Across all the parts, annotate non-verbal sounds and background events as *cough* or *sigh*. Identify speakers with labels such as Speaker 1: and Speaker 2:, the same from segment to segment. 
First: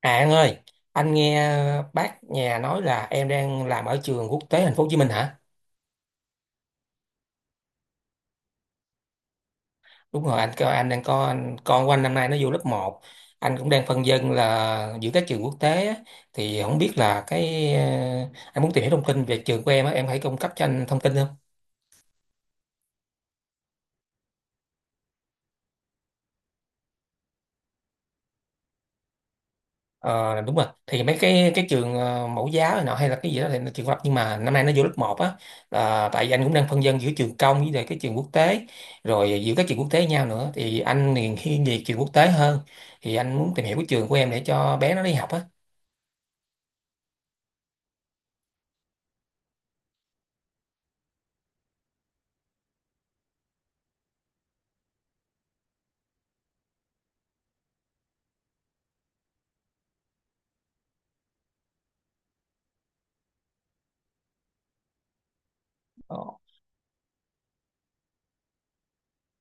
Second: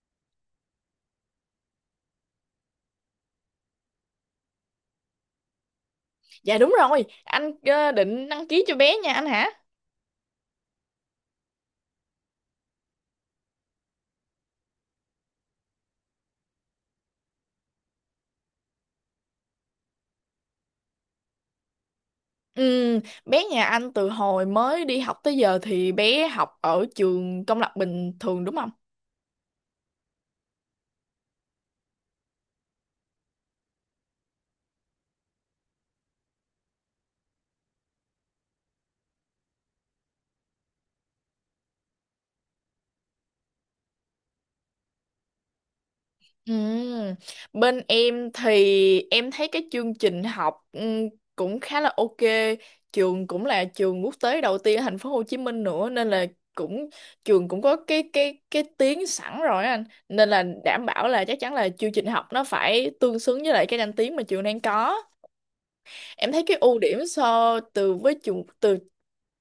Speaker 1: À anh ơi, anh nghe bác nhà nói là em đang làm ở trường quốc tế thành phố Hồ Chí Minh hả?
Speaker 2: Dạ đúng rồi, anh định đăng ký cho bé nhà anh hả?
Speaker 1: Đúng rồi, anh kêu anh đang có anh, con của anh năm nay nó vô lớp một. Anh cũng đang phân vân là giữa các trường quốc tế á, thì không biết là anh muốn tìm hiểu thông tin về trường của em á, em hãy cung cấp cho anh thông tin không?
Speaker 2: Ừ, bé nhà anh từ hồi mới đi học tới giờ thì bé học ở trường công lập bình thường đúng không?
Speaker 1: Ờ, đúng rồi thì mấy cái trường mẫu giáo này nọ hay là cái gì đó thì nó trường học, nhưng mà năm nay nó vô lớp một á, là tại vì anh cũng đang phân vân giữa trường công với lại cái trường quốc tế, rồi giữa các trường quốc tế với nhau nữa, thì anh thì thiên về trường quốc tế hơn, thì anh muốn tìm hiểu cái trường của em để cho bé nó đi học á.
Speaker 2: Ừ, bên em thì em thấy cái chương trình học cũng khá là ok. Trường cũng là trường quốc tế đầu tiên ở thành phố Hồ Chí Minh nữa nên là cũng trường cũng có cái tiếng sẵn rồi á anh, nên là đảm bảo là chắc chắn là chương trình học nó phải tương xứng với lại cái danh tiếng mà trường đang có.
Speaker 1: Ờ.
Speaker 2: Em thấy cái ưu điểm so từ với trường từ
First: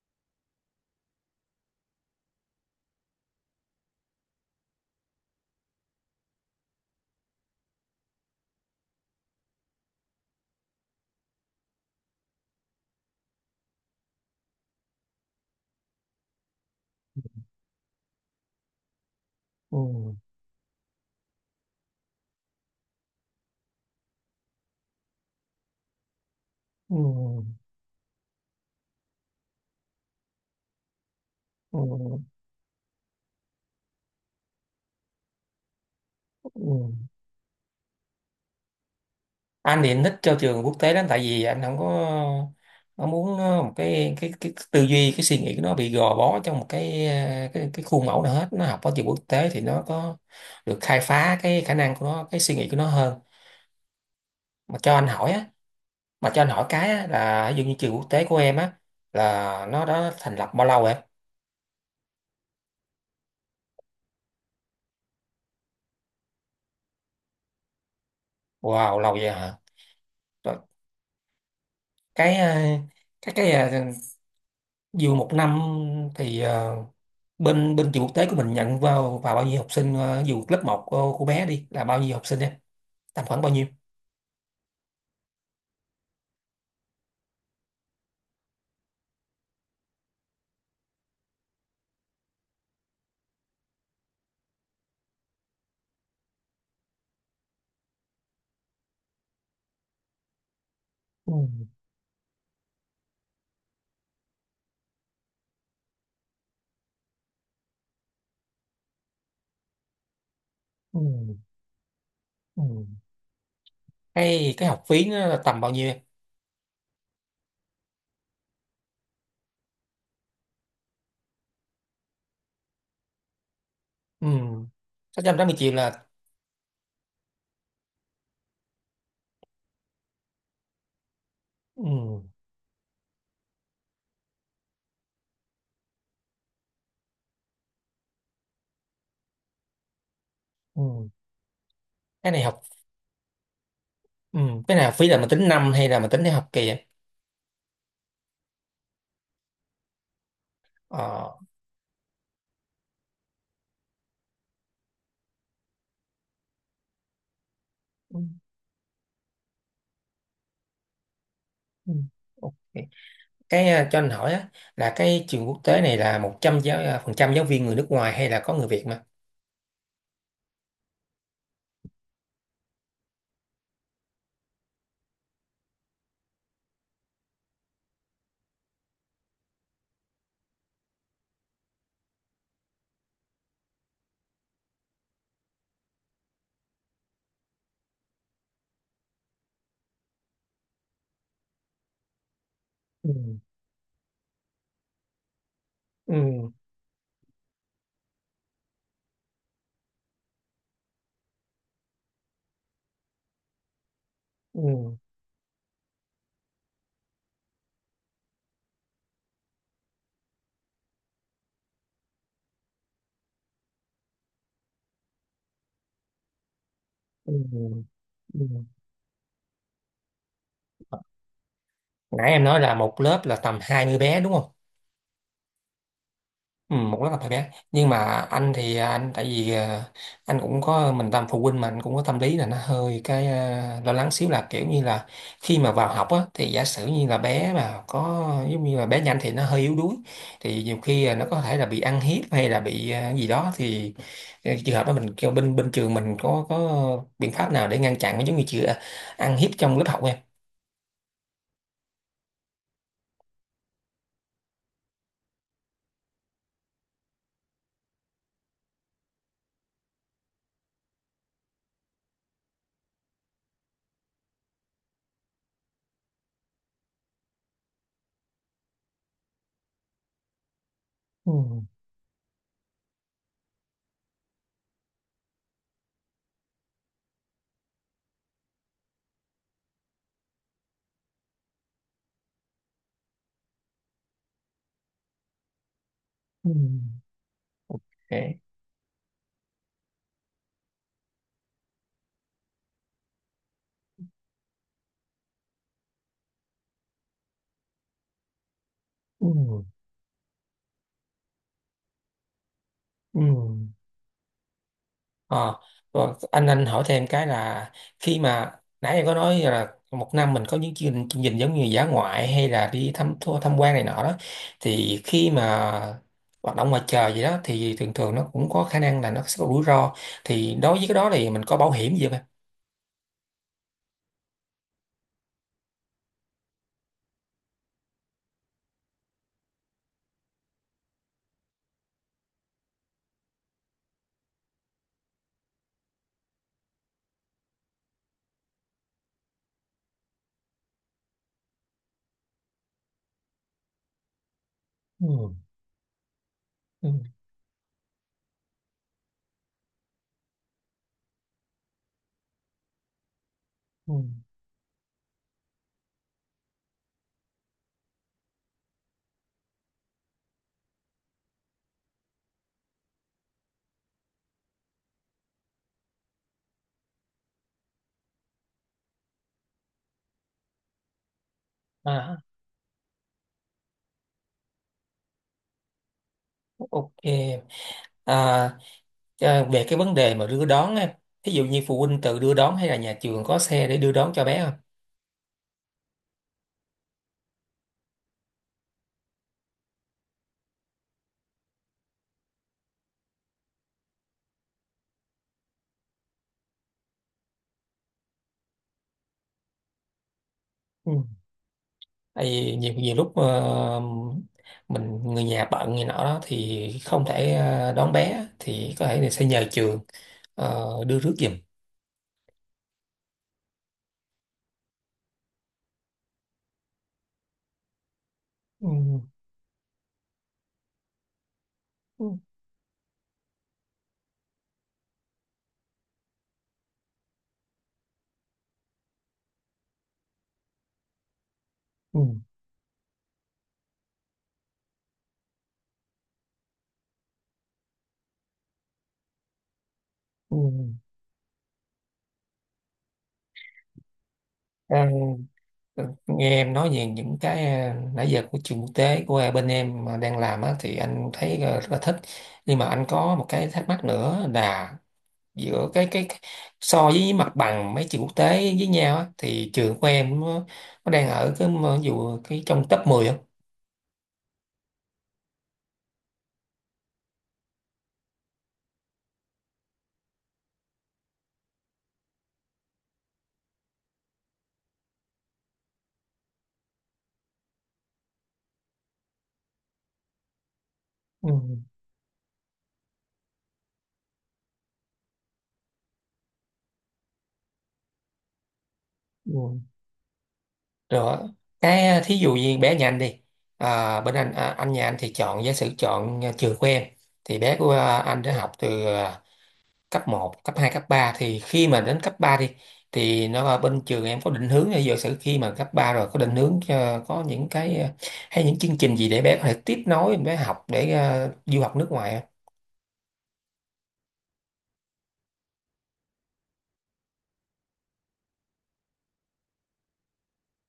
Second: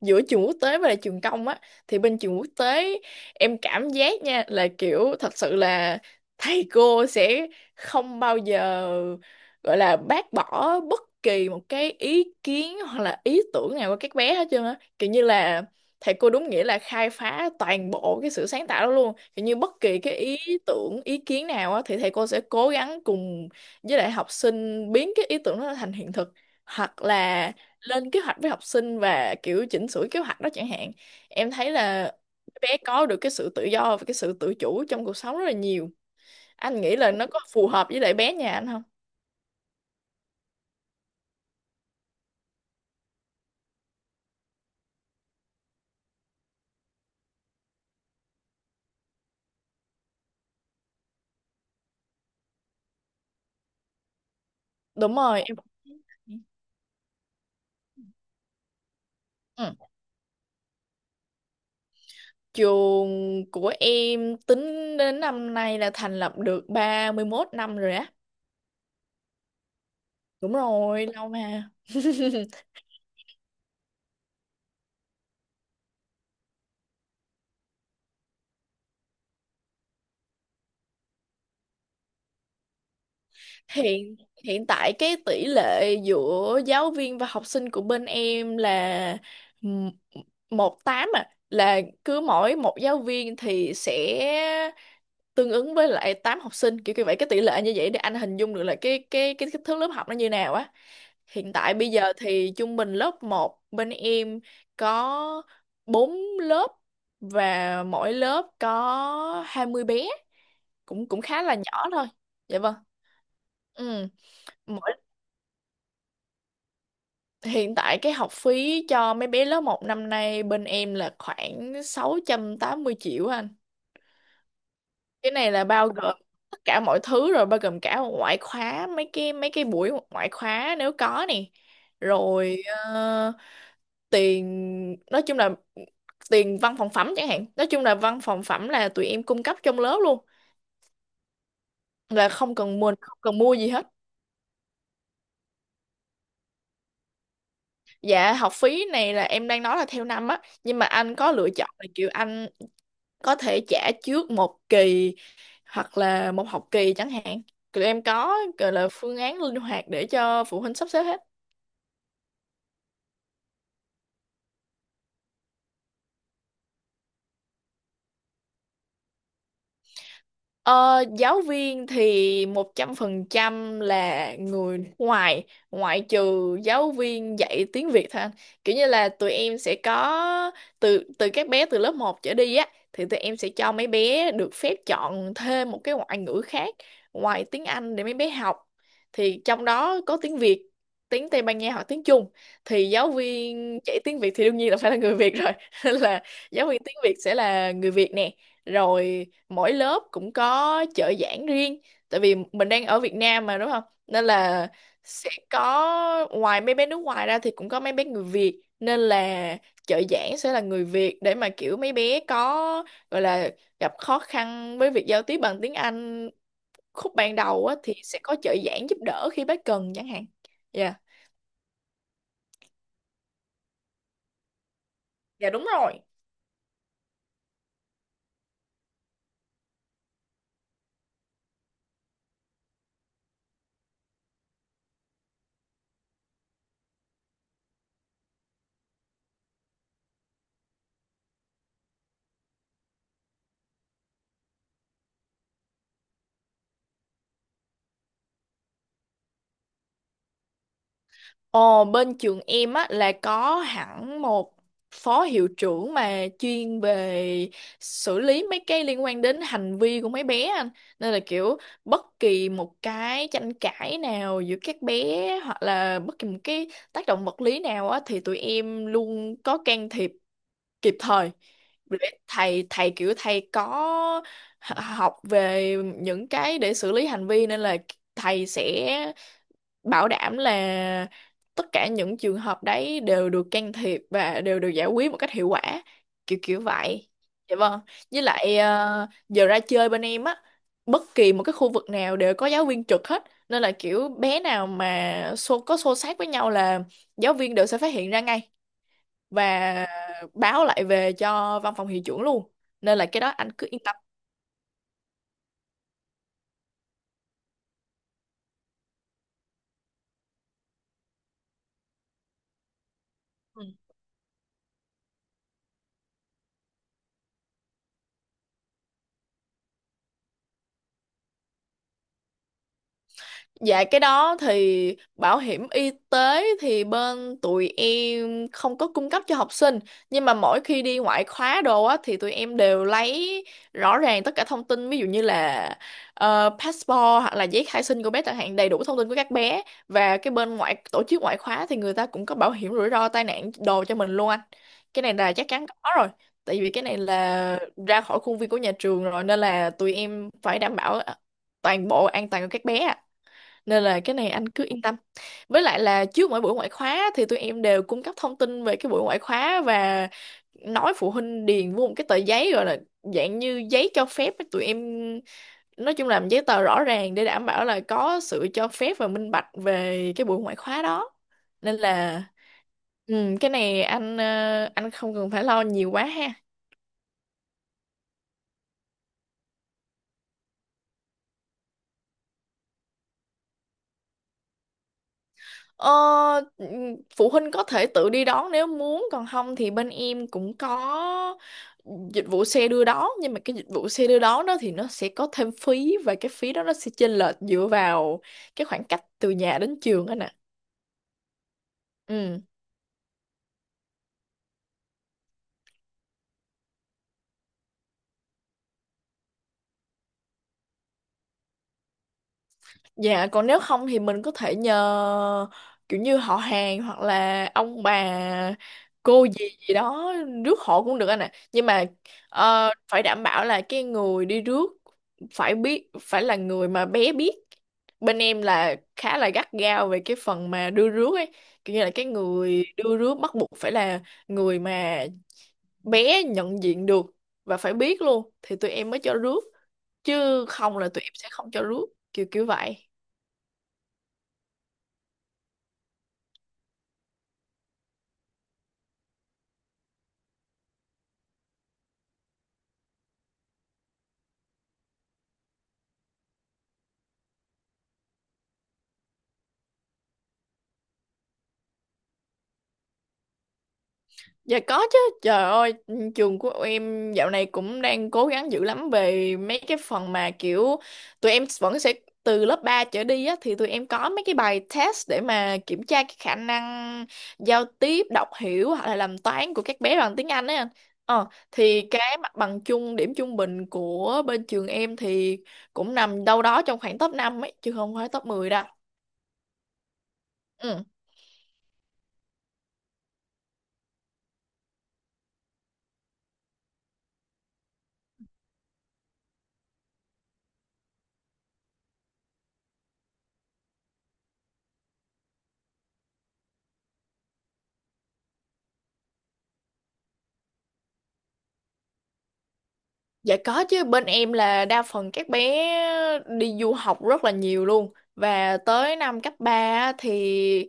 Speaker 2: giữa trường quốc tế và là trường công á, thì bên trường quốc tế em cảm giác nha, là kiểu thật sự là thầy cô sẽ không bao giờ gọi là bác bỏ bất kỳ một cái ý kiến hoặc là ý tưởng nào của các bé hết trơn á, kiểu như là thầy cô đúng nghĩa là khai phá toàn bộ cái sự sáng tạo đó luôn, kiểu như bất kỳ
Speaker 1: Ừ.
Speaker 2: cái ý tưởng ý kiến nào á thì thầy cô sẽ cố gắng cùng với lại học sinh biến cái ý tưởng đó thành hiện thực,
Speaker 1: Ừ.
Speaker 2: hoặc là lên kế hoạch với học sinh và kiểu chỉnh sửa kế hoạch đó chẳng hạn. Em thấy
Speaker 1: Ừ.
Speaker 2: là bé có được cái sự tự do và cái sự tự chủ trong cuộc sống rất là nhiều. Anh
Speaker 1: Ừ.
Speaker 2: nghĩ là nó có phù hợp với lại bé nhà anh không?
Speaker 1: Anh thì anh thích cho trường quốc tế lắm, tại vì anh không có không muốn một cái tư duy cái suy nghĩ của nó bị gò bó trong một cái ờ, cái khuôn mẫu nào hết, nó học ở trường quốc tế thì nó có được khai phá cái khả năng của nó, cái suy nghĩ của nó hơn. Mà cho anh
Speaker 2: Đúng
Speaker 1: hỏi
Speaker 2: rồi
Speaker 1: á,
Speaker 2: em.
Speaker 1: mà cho anh hỏi cái á, là ví dụ như trường quốc tế của em á, là
Speaker 2: Ừ.
Speaker 1: nó đã thành lập bao lâu em?
Speaker 2: Trường của em tính đến năm nay là thành lập được 31 năm rồi á.
Speaker 1: Wow, lâu vậy hả?
Speaker 2: Đúng
Speaker 1: Rồi
Speaker 2: rồi, lâu mà *laughs*
Speaker 1: cái ờ, cái ờ, dù một năm thì bên bên trường quốc tế của mình nhận vào vào bao nhiêu học sinh, dù lớp một của bé đi là bao nhiêu học sinh em? Tầm khoảng bao nhiêu?
Speaker 2: hiện hiện tại cái tỷ lệ giữa giáo viên và học sinh của bên em là m- một tám à, là cứ mỗi một giáo viên thì sẽ tương ứng với lại 8 học sinh, kiểu như vậy. Cái tỷ lệ như vậy để anh hình dung được là cái kích thước lớp học nó như nào á.
Speaker 1: Ừ.
Speaker 2: Hiện tại bây giờ thì trung bình lớp một bên em có 4 lớp và mỗi lớp có 20 bé, cũng cũng
Speaker 1: Ừ.
Speaker 2: khá là nhỏ thôi. Dạ
Speaker 1: Ừ.
Speaker 2: vâng. Ừ.
Speaker 1: Cái học
Speaker 2: mỗi
Speaker 1: phí nó là tầm bao nhiêu em?
Speaker 2: Hiện tại cái học phí cho mấy bé lớp một năm nay bên em là khoảng 680 triệu anh.
Speaker 1: Ừ. Sáu
Speaker 2: Cái
Speaker 1: trăm tám
Speaker 2: này
Speaker 1: mươi
Speaker 2: là
Speaker 1: triệu
Speaker 2: bao
Speaker 1: là?
Speaker 2: gồm tất cả mọi thứ rồi, bao gồm cả ngoại khóa, mấy cái buổi ngoại khóa nếu có nè.
Speaker 1: Ừ.
Speaker 2: Rồi tiền nói chung là tiền văn phòng phẩm chẳng hạn. Nói chung là văn phòng phẩm là tụi em cung cấp trong lớp luôn,
Speaker 1: Ừ.
Speaker 2: là
Speaker 1: Cái này học.
Speaker 2: không cần mua gì hết.
Speaker 1: Ừ. Cái này học phí là mình tính năm hay là mình tính theo học kỳ em?
Speaker 2: Dạ học phí này là em đang nói là theo năm á, nhưng mà anh có
Speaker 1: Ờ.
Speaker 2: lựa chọn là kiểu anh có thể trả trước một kỳ hoặc là một học kỳ chẳng hạn. Tụi em
Speaker 1: Ừ.
Speaker 2: có gọi là phương án linh hoạt để cho phụ huynh sắp xếp hết.
Speaker 1: Ừ. Ok. Cho anh hỏi á, là cái trường quốc tế này là 100 giáo phần trăm giáo viên người nước ngoài hay là có người Việt mà?
Speaker 2: Ờ, Giáo viên thì 100% là người nước ngoài, ngoại trừ giáo viên dạy tiếng Việt thôi anh. Kiểu như là tụi em sẽ có từ từ các bé từ lớp một trở đi á, thì tụi em sẽ cho mấy bé được phép chọn thêm một cái ngoại ngữ khác ngoài tiếng Anh để mấy bé học. Thì trong đó có tiếng Việt, tiếng Tây Ban Nha hoặc tiếng Trung. Thì giáo
Speaker 1: Ừ.
Speaker 2: viên dạy tiếng Việt thì đương nhiên là phải là người Việt rồi. *laughs* Nên là
Speaker 1: Ừ.
Speaker 2: giáo viên tiếng Việt sẽ là người Việt nè, rồi mỗi lớp cũng có trợ giảng riêng, tại vì mình đang ở Việt Nam mà đúng không, nên là
Speaker 1: Ừ.
Speaker 2: sẽ có ngoài mấy bé nước ngoài ra thì cũng có mấy bé người Việt, nên là trợ giảng sẽ là người Việt để mà kiểu mấy bé có gọi là gặp khó khăn với việc giao tiếp bằng tiếng Anh khúc
Speaker 1: Ừ.
Speaker 2: ban đầu á, thì sẽ có trợ
Speaker 1: Ừ.
Speaker 2: giảng giúp đỡ khi bác cần chẳng hạn. Dạ.
Speaker 1: Nãy em nói là một lớp là tầm 20 bé đúng không?
Speaker 2: Dạ đúng rồi.
Speaker 1: Ừ, một lớp là 20 bé nhưng mà anh thì anh tại vì anh cũng có mình làm phụ huynh mà anh cũng có tâm lý là nó hơi lo lắng xíu, là kiểu như là khi mà vào học á thì giả sử như là bé mà có giống như là bé nhanh thì nó hơi yếu đuối, thì nhiều khi là nó có thể là bị ăn hiếp hay là bị gì đó thì trường hợp đó mình kêu bên bên trường mình có biện pháp nào để ngăn chặn giống như chưa, ăn hiếp trong lớp học em?
Speaker 2: Ồ, bên trường em á là có hẳn một phó hiệu trưởng mà chuyên về xử lý mấy cái liên quan đến hành vi của mấy bé anh. Nên là kiểu bất kỳ một cái tranh cãi nào giữa các bé hoặc là bất kỳ một cái tác động vật lý nào á thì tụi em luôn có can thiệp kịp thời.
Speaker 1: Ừ.
Speaker 2: Để thầy thầy kiểu thầy có học về những cái để xử lý hành vi nên là thầy sẽ bảo đảm là tất cả những trường hợp đấy đều được can thiệp và đều được giải quyết một cách hiệu quả, kiểu
Speaker 1: Ừ.
Speaker 2: kiểu vậy. Dạ vâng. Với
Speaker 1: Để-
Speaker 2: lại giờ ra chơi bên em á, bất kỳ một cái khu vực nào đều có giáo viên trực hết nên là kiểu bé nào mà có xô xát với nhau là giáo viên đều sẽ phát hiện ra ngay
Speaker 1: Ừ.
Speaker 2: và báo lại về cho văn phòng hiệu trưởng luôn, nên là cái
Speaker 1: Ừ.
Speaker 2: đó anh cứ yên tâm.
Speaker 1: Ờ, và anh hỏi thêm cái là khi mà nãy em có nói là một năm mình có những chương trình giống như dã ngoại hay là đi thăm thua tham quan này nọ đó, thì khi mà hoạt động ngoài trời gì đó thì thường thường nó cũng có khả năng là nó sẽ có rủi ro, thì đối với cái đó thì mình có bảo hiểm gì không em?
Speaker 2: Dạ cái đó thì bảo hiểm y tế thì bên tụi em không có cung cấp cho học sinh, nhưng mà mỗi khi đi ngoại khóa đồ á thì tụi em đều lấy rõ ràng tất cả thông tin, ví dụ như là passport hoặc là giấy khai sinh của bé chẳng hạn, đầy đủ thông tin của các bé. Và cái bên ngoại tổ chức ngoại khóa thì người ta cũng có bảo hiểm rủi ro tai nạn đồ cho mình luôn anh, cái này
Speaker 1: Ừ.
Speaker 2: là chắc chắn có rồi. Tại vì cái
Speaker 1: Ừ.
Speaker 2: này là ra khỏi khuôn viên của nhà trường rồi nên là tụi em phải đảm bảo toàn bộ an toàn của các bé ạ, nên
Speaker 1: Ừ.
Speaker 2: là cái này anh cứ yên tâm. Với lại là trước mỗi buổi ngoại khóa thì tụi em đều cung cấp thông tin về cái buổi ngoại khóa và nói phụ huynh điền vô một cái tờ giấy gọi là dạng như giấy cho phép á, tụi em nói chung làm giấy tờ rõ ràng để đảm bảo là có sự cho phép và minh bạch về cái buổi ngoại khóa đó. Nên
Speaker 1: À,
Speaker 2: là ừ, cái này anh anh không cần phải lo nhiều quá ha.
Speaker 1: ok. À, à, về cái vấn đề mà đưa đón em, ví dụ như phụ huynh tự đưa đón hay là nhà trường có xe để đưa đón cho bé không?
Speaker 2: Ờ, ừm, Phụ huynh có thể tự đi đón nếu muốn, còn không thì bên em cũng có dịch vụ xe đưa đón, nhưng mà cái dịch vụ xe đưa đón đó thì nó sẽ có thêm phí và cái phí đó nó sẽ chênh lệch dựa vào cái khoảng cách từ nhà đến trường đó nè.
Speaker 1: Ừ. Tại
Speaker 2: Ừ.
Speaker 1: vì nhiều, nhiều lúc mình người nhà bận gì nọ đó thì không thể đón bé, thì có thể là sẽ nhờ trường đưa rước giùm.
Speaker 2: Dạ còn nếu không thì mình có thể nhờ kiểu như họ hàng hoặc là ông bà
Speaker 1: Ừ.
Speaker 2: cô gì gì đó rước hộ cũng được anh ạ. Nhưng mà
Speaker 1: Ừ.
Speaker 2: phải đảm bảo là cái người đi rước phải là người mà bé biết. Bên em là khá là gắt gao về cái phần mà đưa rước ấy, kiểu như là
Speaker 1: Ừ.
Speaker 2: cái người đưa rước bắt buộc phải là người mà bé nhận diện được và phải biết luôn thì tụi em mới cho rước,
Speaker 1: Ừ.
Speaker 2: chứ không là tụi em sẽ không cho rước, kiểu kiểu vậy.
Speaker 1: À, nghe em nói về những nãy giờ của trường quốc tế bên em mà đang làm á, thì anh thấy rất là thích, nhưng mà anh có một cái thắc mắc nữa là giữa so với mặt bằng mấy trường quốc tế với nhau á, thì trường của em nó đang ở cái mà, ví dụ cái trong top mười, không?
Speaker 2: Dạ có chứ, trời ơi, trường của em dạo này cũng đang cố gắng dữ lắm về mấy cái phần mà kiểu tụi em vẫn sẽ từ lớp 3 trở đi á, thì tụi em có mấy cái bài test để mà kiểm tra cái khả năng giao tiếp, đọc hiểu hoặc là làm toán của các bé bằng tiếng Anh ấy anh. Ờ,
Speaker 1: Ừ,
Speaker 2: thì cái mặt bằng chung, điểm trung bình của bên trường em thì cũng nằm đâu đó trong khoảng top 5 ấy, chứ không phải top 10 đâu.
Speaker 1: ừ.
Speaker 2: Ừ.
Speaker 1: Rồi thí dụ như bé nhà anh đi bên anh anh nhà anh thì chọn, giả sử chọn trường của em, thì bé anh đã học từ cấp một cấp 2 cấp ba, thì khi mà đến cấp 3 đi thì nó là bên trường em có định hướng là giả sử khi mà cấp 3 rồi có định hướng cho- có những hay những chương trình gì để bé có thể tiếp nối bé học để du học nước ngoài không?
Speaker 2: Dạ có chứ, bên em là đa phần các bé đi du học rất là nhiều luôn, và tới năm cấp 3 thì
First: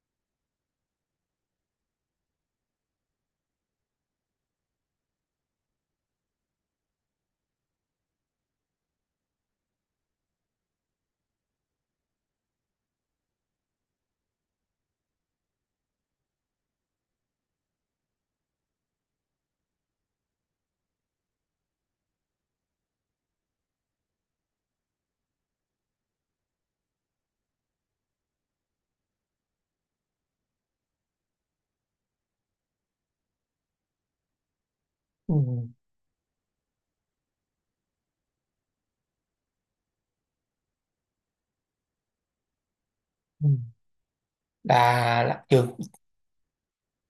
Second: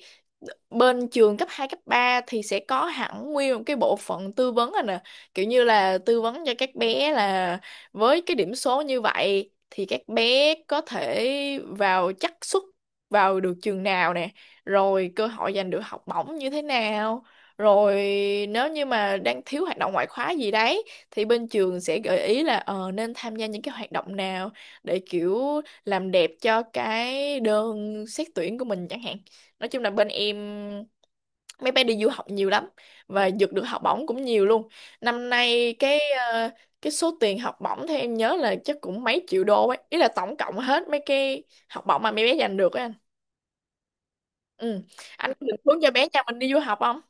Speaker 2: bên trường cấp 2 cấp 3 thì sẽ có hẳn nguyên một cái bộ phận tư vấn rồi nè. Kiểu như là tư vấn cho các bé là với cái điểm số như vậy thì các bé có thể vào xác suất vào được trường nào nè, rồi cơ hội giành được học bổng như thế nào. Rồi nếu như mà đang thiếu hoạt động ngoại khóa gì đấy thì bên trường sẽ gợi ý là nên tham gia những cái hoạt động nào để kiểu làm đẹp cho cái đơn xét tuyển của mình chẳng hạn. Nói chung là bên em mấy bé đi du học nhiều lắm và giật được học bổng cũng nhiều luôn. Năm
Speaker 1: Ừ.
Speaker 2: nay cái số tiền học bổng theo em nhớ là chắc cũng mấy triệu đô ấy, ý là tổng cộng hết mấy cái học bổng mà mấy bé giành được ấy anh.
Speaker 1: Ừ.
Speaker 2: Ừ.
Speaker 1: là,
Speaker 2: Anh
Speaker 1: là
Speaker 2: có định
Speaker 1: trường.
Speaker 2: hướng cho bé nhà mình đi du học không?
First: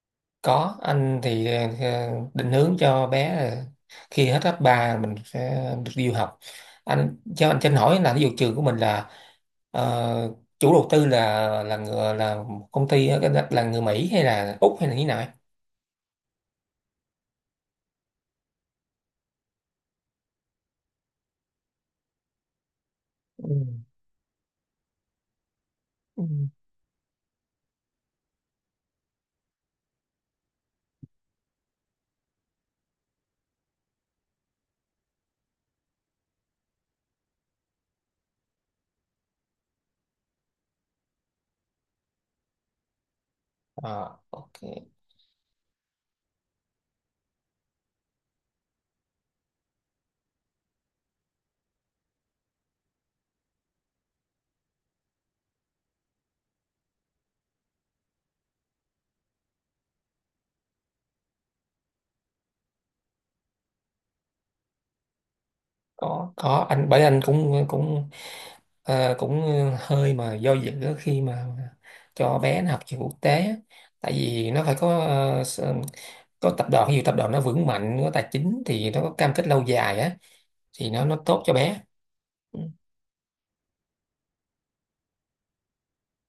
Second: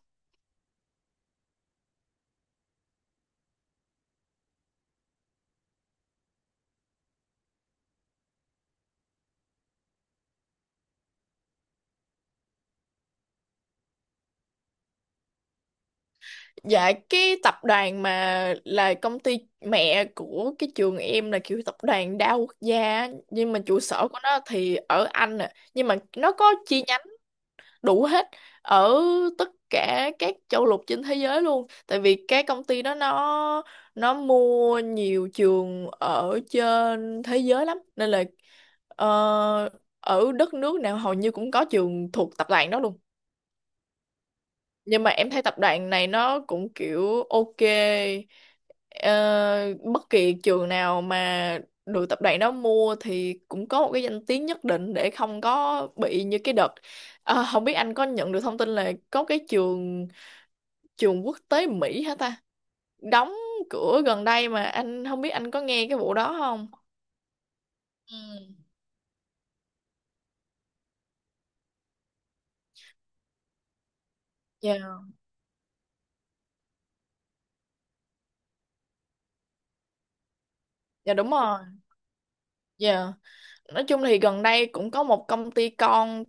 Speaker 1: Có, anh thì định hướng cho bé là khi hết cấp 3 mình sẽ được đi du học. Anh cho anh cho anh hỏi là ví dụ trường của mình là ờ, chủ đầu tư là người là một công ty ở cái đất là người Mỹ hay là Úc hay là như thế nào ấy?
Speaker 2: Dạ cái tập đoàn mà là công ty mẹ của cái trường em là kiểu tập đoàn đa quốc gia á,
Speaker 1: Ừ.
Speaker 2: nhưng mà trụ sở của nó thì ở Anh à. Nhưng mà
Speaker 1: Ừ.
Speaker 2: nó có chi đủ hết ở tất cả các châu lục trên thế giới luôn, tại vì cái công ty đó nó mua nhiều trường ở trên thế giới lắm nên là ờ, ở đất nước nào hầu như cũng có trường thuộc tập đoàn đó luôn.
Speaker 1: Ờ, ok.
Speaker 2: Nhưng mà em thấy tập đoàn này nó cũng kiểu ok. Ờ, bất kỳ trường nào mà được tập đoàn đó mua thì cũng có một cái danh tiếng nhất định để không có bị như cái đợt. Ờ, không biết anh có nhận được thông tin là có cái trường trường quốc tế Mỹ hả ta đóng cửa gần đây mà, anh không biết anh có nghe cái vụ
Speaker 1: có
Speaker 2: đó
Speaker 1: có
Speaker 2: không?
Speaker 1: anh, bởi anh cũng cũng
Speaker 2: Ừ.
Speaker 1: cũng hơi mà do dự khi mà cho bé nó học trường quốc tế á. Tại vì nó phải
Speaker 2: Dạ.
Speaker 1: có tập đoàn, nhiều tập đoàn nó vững mạnh có tài chính thì nó có cam kết lâu dài á, thì
Speaker 2: Dạ
Speaker 1: nó
Speaker 2: đúng
Speaker 1: tốt cho
Speaker 2: rồi.
Speaker 1: bé. Ừ.
Speaker 2: Dạ. Nói chung thì gần đây cũng có một công ty con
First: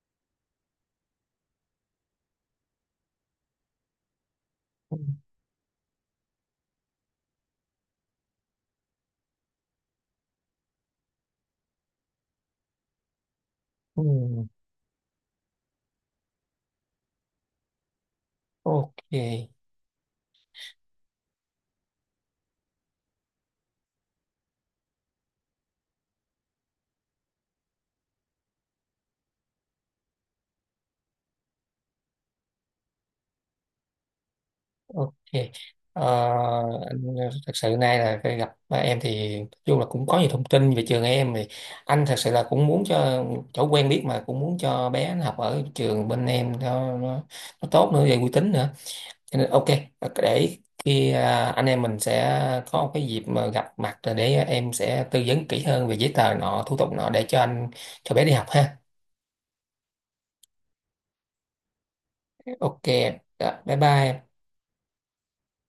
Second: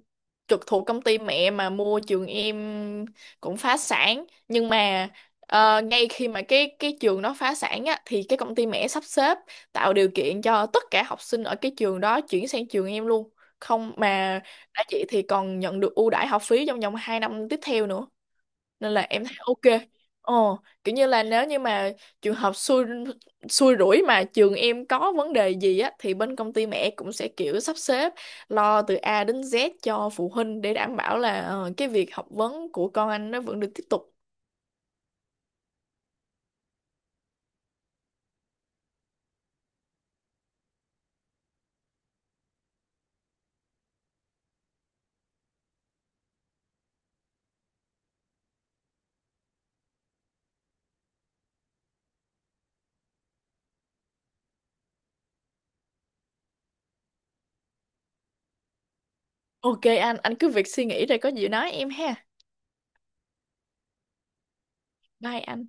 Speaker 2: trực thuộc công ty mẹ mà mua trường em cũng phá sản, nhưng
Speaker 1: Ừ.
Speaker 2: mà ngay khi mà cái trường đó phá sản á thì cái công ty mẹ sắp xếp tạo điều kiện cho tất cả học sinh ở cái trường đó chuyển sang trường em luôn, không
Speaker 1: Ừ.
Speaker 2: mà đã chị thì còn nhận được ưu đãi học phí trong vòng 2 năm tiếp theo nữa, nên là
Speaker 1: Ok.
Speaker 2: em thấy ok. Ồ, kiểu như là nếu như mà trường hợp xui xui rủi mà trường em có vấn đề gì á thì bên công ty mẹ cũng sẽ kiểu sắp xếp lo từ A đến Z cho phụ huynh để đảm bảo là cái việc học vấn của con anh nó vẫn được tiếp tục.
Speaker 1: Ok. Ờ, anh thật sự nay là cái gặp ba em thì nói chung là cũng có nhiều thông tin về trường em, thì anh thật sự là cũng muốn cho chỗ quen biết mà cũng muốn cho bé nó học ở trường bên em, nó tốt nữa về uy tín nữa. Cho nên ok, để khi anh em mình sẽ có một cái dịp mà gặp mặt rồi để em sẽ tư vấn kỹ hơn về giấy tờ nọ thủ tục nọ để cho anh cho bé đi học ha.
Speaker 2: Ok anh cứ việc suy nghĩ rồi có gì nói em ha.
Speaker 1: Ok. Dạ, bye bye.
Speaker 2: Bye anh.